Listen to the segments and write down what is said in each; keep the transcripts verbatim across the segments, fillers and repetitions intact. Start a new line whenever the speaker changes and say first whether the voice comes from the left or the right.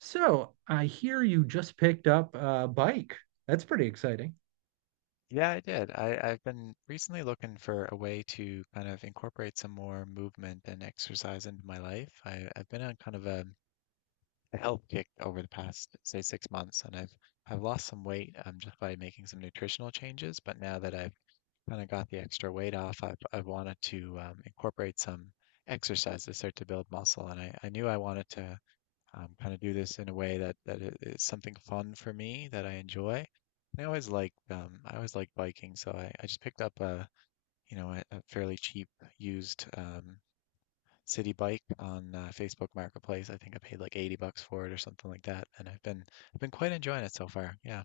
right: So I hear you just picked up a bike. That's pretty exciting.
left: Yeah, I did. I, I've been recently looking for a way to kind of incorporate some more movement and exercise into my life. I, I've been on kind of a, a health kick over the past, say, six months, and I've I've lost some weight um, just by making some nutritional changes. But now that I've kind of got the extra weight off, I've I've wanted to um, incorporate some exercise to start to build muscle, and I, I knew I wanted to um, kind of do this in a way that that i- something fun for me that I enjoy. And I always liked um, I always liked biking, so I, I just picked up a you know a, a fairly cheap used um, city bike on uh, Facebook Marketplace. I think I paid like eighty bucks for it or something like that, and I've been I've been quite enjoying it so far. Yeah,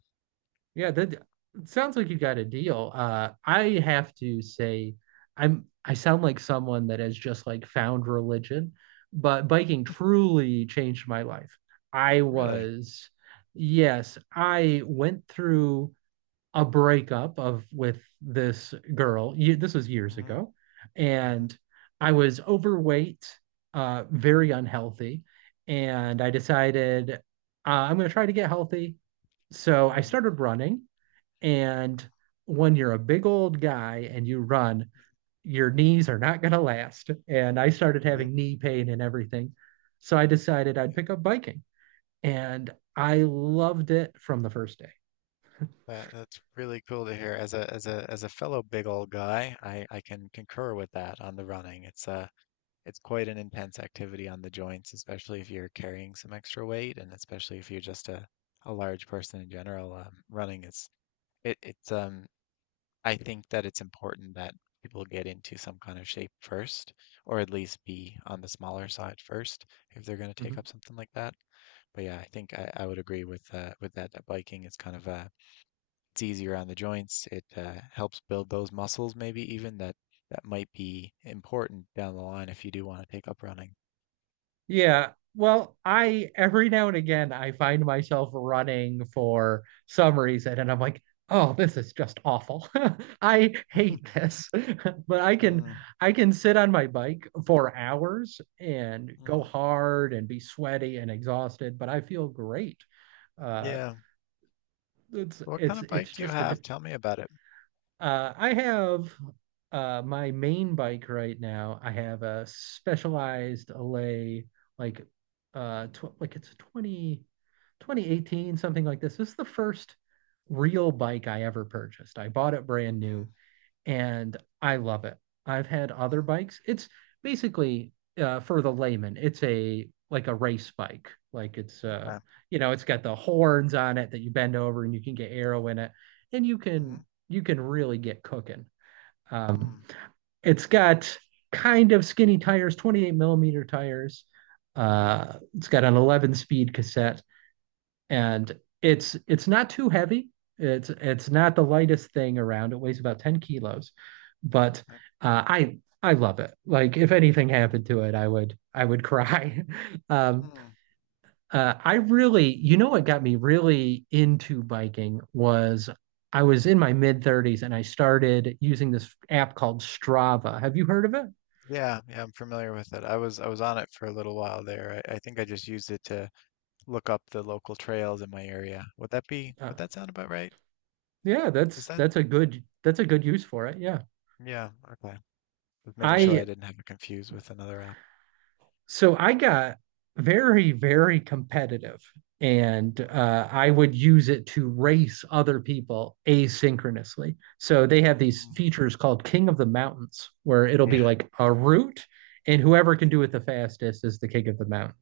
right: Yeah, that it sounds like you got a deal. Uh, I have to say, I'm I sound like someone that has just like found religion, but biking truly changed my life. I
left: really.
right: was, yes, I went through a breakup of with this girl. This was years
left: Hmm.
right: ago,
left: Hmm.
right: and I was overweight, uh, very
left: Hmm.
right: unhealthy, and
left: Hmm.
right: I decided, uh, I'm going to try to get healthy. So I
left: Hmm.
right: started running, and when you're a big old guy and you run, your knees are not going to last. And I started
left: Yep.
right: having knee pain and everything. So I decided I'd
left: Yep.
right: pick up biking, and I loved it from the first day.
left: That, that's really cool to hear. As a as a as a fellow big old guy, I I can concur with that on the running. It's uh it's quite an intense activity on the joints, especially if you're carrying some extra weight and especially if you're just a, a large person in general. Um, running is it, it's um I think that it's important that people get into some kind of shape first, or at least be on the smaller side first if they're going to take
right: Mhm.
left: up something like that. But yeah, I think I, I would agree with uh, with that, that biking is kind of uh it's easier on the joints. It uh, helps build those muscles maybe even that that might be important down the line if you do want to take up running.
right: Yeah. Well, I every now and again I find myself running for some reason and I'm like, "Oh, this is just awful. I hate this." But I can
left: Mm,
right: I can sit on my bike for hours and go
left: mm,
right: hard and be sweaty and exhausted, but I feel great. Uh
left: yeah.
right: it's
left: What kind
right: it's
left: of bike
right: it's
left: do you
right: just a
left: have?
right: different.
left: Tell me about it.
right: uh, I have uh, my main bike right now. I have a Specialized Allay, like uh, tw like it's a twenty, twenty eighteen, something like this. This is the first real bike I ever purchased. I bought it brand new,
left: Mm,
right: and I love it. I've had other
left: mm,
right: bikes. It's basically, uh, for the layman, it's a like a race bike. Like it's, uh,
left: okay.
right: you know, it's got the horns on it that you bend over and you can get arrow in it, and you
left: Mm-hmm.
right: can you can really get cooking. Um,
left: Mm,
right: it's got kind of skinny tires, twenty-eight millimeter tires.
left: mm-hmm.
right: Uh, it's got an eleven speed cassette
left: Mm,
right: and it's it's not too heavy. It's it's not the lightest thing around. It weighs about ten kilos, but
left: okay.
right: uh, I I love it. Like if anything
left: Mm,
right: happened to it, I would I would cry. Um,
left: mm.
right: uh, I really, you know, what got me really into biking was I was in my mid thirties and I started using this app called Strava. Have you heard of it?
left: Yeah, yeah, I'm familiar with it. I was I was on it for a little while there. I, I think I just used it to look up the local trails in my area. Would that be,
right: Uh,
left: would that sound about right?
right: yeah,
left: Is
right: that's
left: that?
right: that's a good that's a good use for it. Yeah.
left: Yeah, okay. Just making sure I
right: I
left: didn't have it confused with another app.
right: So I got very, very competitive, and uh, I would use it to race other people asynchronously. So they have these
left: Mm.
right: features called King of the Mountains, where it'll be
left: Yeah,
right: like a route, and whoever can do it the fastest is the King of the Mountain.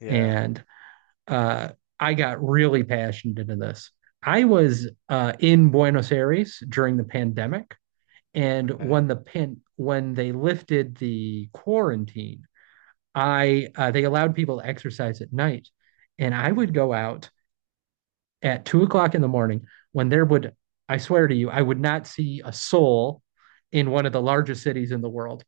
left: yeah.
right: And uh, I got really passionate into this. I was uh, in Buenos Aires during the
left: Hmm.
right: pandemic, and
left: Okay.
right: when the pan when they lifted the quarantine I uh, they allowed people to exercise at night, and I would
left: Mm,
right: go out at two o'clock in the morning when there would, I swear to you, I would not see a soul in one of the largest cities in the world,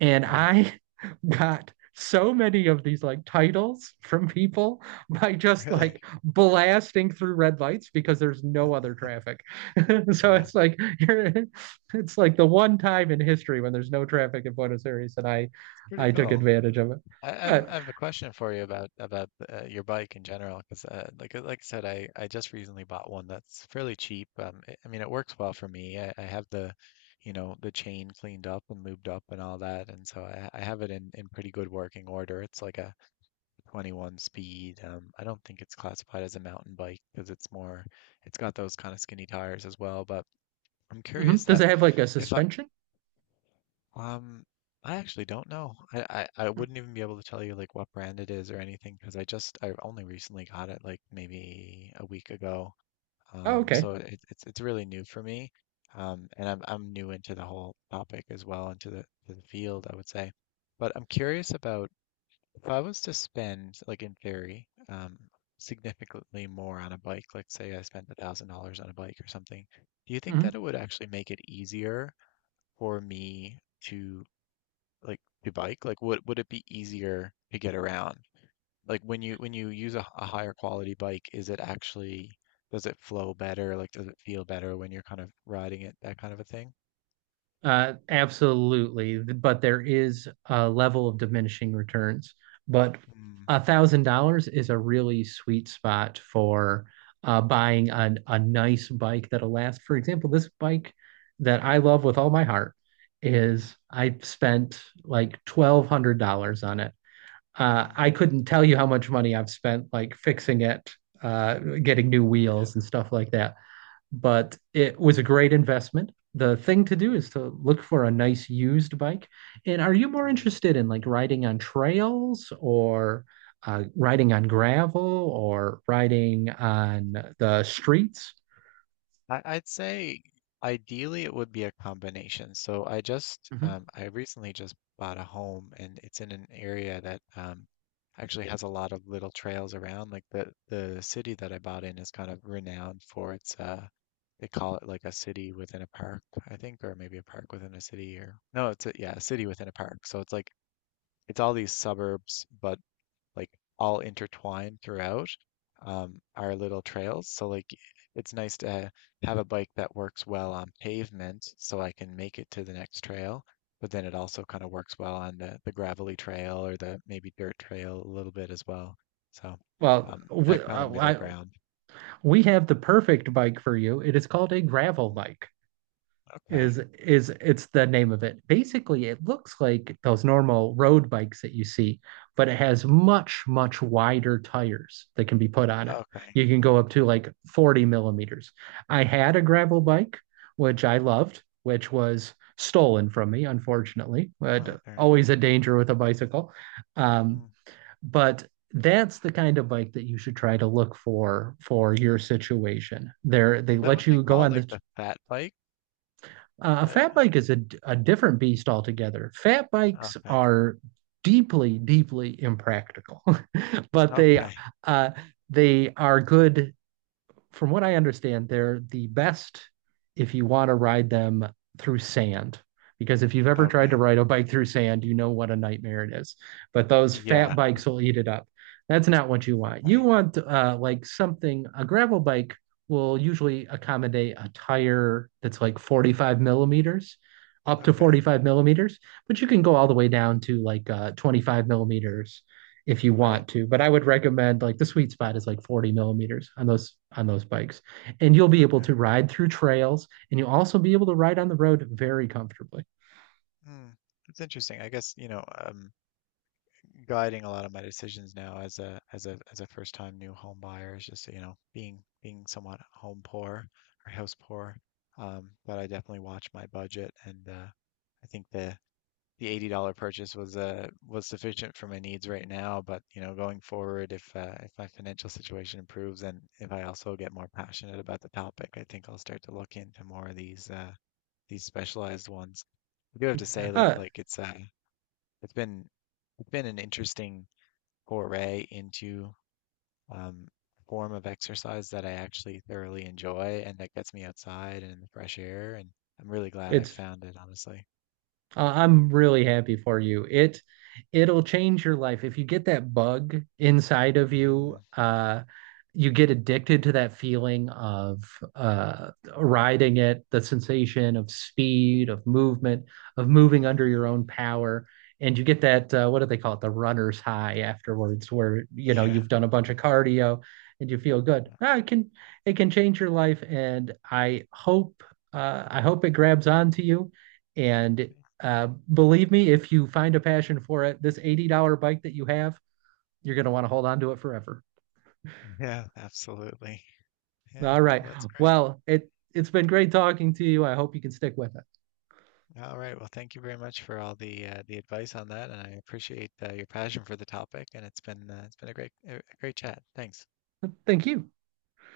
right: and
left: wow,
right: I got so many of these like titles from people by just
left: really?
right: like blasting through red lights because there's no other traffic. So
left: Yeah,
right: it's like you're, it's like the one time in history when there's no traffic in Buenos Aires, and I
left: it's pretty
right: I took
left: cool.
right: advantage of it.
left: I I have,
right: But
left: I have a question for you about about uh, your bike in general, because uh, like uh, like I said, I, I just recently bought one that's fairly cheap. Um, I I mean, it works well for me. I, I have the, you know, the chain cleaned up and lubed up and all that, and so I, I have it in in pretty good working order. It's like a twenty-one speed. Um, I don't think it's classified as a mountain bike because it's more, it's got those kind of skinny tires as well. But I'm
right: hmm,
left: curious
right: does
left: that
right: it have like a
left: if
right: suspension?
left: um, I actually don't know. I, I, I
right: Hmm.
left: wouldn't even be able to tell you like what brand it is or anything because I just I only recently got it like maybe a week ago.
right: Oh,
left: Um,
right: okay.
left: so it, it's it's really new for me. Um, and I'm I'm new into the whole topic as well into the to the field I would say. But I'm curious about if I was to spend like in theory um significantly more on a bike, like say I spent a thousand dollars on a bike or something. Do you think
right: Hmm.
left: that it would actually make it easier for me to like you bike? Like would would it be easier to get around? Like when you when you use a a higher quality bike, is it actually does it flow better? Like does it feel better when you're kind of riding it, that kind of a thing?
right: Uh, absolutely. But there is a level of diminishing returns. But
left: Mm,
right: a thousand dollars is a really sweet spot for, uh, buying a, a nice bike that'll last. For example, this bike that I love with all my heart
left: mhm,
right: is I spent like twelve hundred dollars on it. Uh,
left: mhm,
right: I couldn't tell you how much money I've spent like fixing it, uh, getting new wheels and stuff like that, but it was a great investment. The thing to do
left: mm,
right: is to look for a nice used bike. And are you more
left: mm.
right: interested in like riding on trails or uh, riding on gravel or riding on the streets?
left: I, I'd say ideally it would be a combination. So I just
right: Mhm.
left: um, I recently just bought a home and it's in an area that um, actually has a lot of little trails around. Like the the city that I bought in is kind of renowned for its uh they call it like a city within a park, I think, or maybe a park within a city or no, it's a yeah, a city within a park. So it's like it's all these suburbs, but like all intertwined throughout um, our little trails. So like it's nice to have a bike that works well on pavement so I can make it to the next trail, but then it also kind of works well on the, the gravelly trail or the maybe dirt trail a little bit as well. So
right: Well,
left: um,
right: we,
left: that kind of
right: uh,
left: middle
right: I,
left: ground.
right: we have the perfect bike for you. It is called a gravel
left: Mm,
right: bike.
left: okay.
right: Is is it's the name of it. Basically, it looks like those normal road bikes that you see, but it has much, much wider tires that can be put on it.
left: Okay.
right: You can go up to like forty millimeters. I had a gravel bike, which I
left: Mm,
right: loved, which was stolen from me, unfortunately,
left: oh,
right: but
left: darn.
right: always a danger with a bicycle. Um,
left: Mm.
right: but that's the kind of bike that you should try to look for for your situation. There, they
left: Is that
right: let
left: what they
right: you go
left: call
right: on
left: like
right: the.
left: the fat bike?
right: Uh, a
left: The,
right: fat bike is a a different beast altogether. Fat bikes
left: okay.
right: are deeply, deeply impractical, but they,
left: Okay.
right: uh, they are good. From what I understand, they're the best if you want to ride them through sand. Because if you've ever tried to
left: Okay.
right: ride a bike through sand, you know what a nightmare it is. But those fat
left: Yeah.
right: bikes will eat it up. That's not what you want. You
left: Okay.
right: want, uh, like something, a gravel bike will usually accommodate a tire that's like forty-five millimeters, up to
left: Okay.
right: forty-five millimeters, but you can go all the way down to like uh, twenty-five millimeters if you
left: Right.
right: want to. But I would recommend like the sweet spot is like forty millimeters on those on those bikes. And you'll be able
left: Okay.
right: to ride through trails and you'll also be able to ride on the road very comfortably.
left: Hmm. That's interesting. I guess, you know, um, guiding a lot of my decisions now as a as a as a first time new home buyer is just, you know, being being somewhat home poor or house poor. Um, but I definitely watch my budget and uh, I think the the eighty dollars purchase was uh was sufficient for my needs right now, but you know, going forward if uh, if my financial situation improves and if I also get more passionate about the topic, I think I'll start to look into more of these uh these specialized ones. I do have to say that
right: Uh,
left: like it's uh it's been it's been an interesting foray into um a form of exercise that I actually thoroughly enjoy and that gets me outside and in the fresh air and I'm really glad I
right: it's
left: found it, honestly.
right: Uh, I'm really happy for you. It it'll change your life. If you get that bug inside of
left: Hmm.
right: you, uh, you get addicted to that feeling of, uh, riding it, the sensation of speed, of movement, of moving under your
left: Hmm.
right: own power. And you get that, uh, what do they call it? The runner's high afterwards, where you know
left: Yeah.
right: you've done a bunch of cardio and you feel good.
left: Yeah.
right: Ah, it can it can change your life, and I hope uh, I hope it grabs onto you and, uh, believe me, if you find a passion for it, this eighty dollars bike that you have, you're going to want to hold on to it forever.
left: Yeah, absolutely. Yeah,
right: All right.
left: well, that's great.
right: Well, it it's been great talking to you. I hope you can stick with
left: All right. Well, thank you very much for all the uh, the advice on that, and I appreciate uh, your passion for the topic. And it's been uh, it's been a great a a great chat. Thanks.
right: it. Thank you.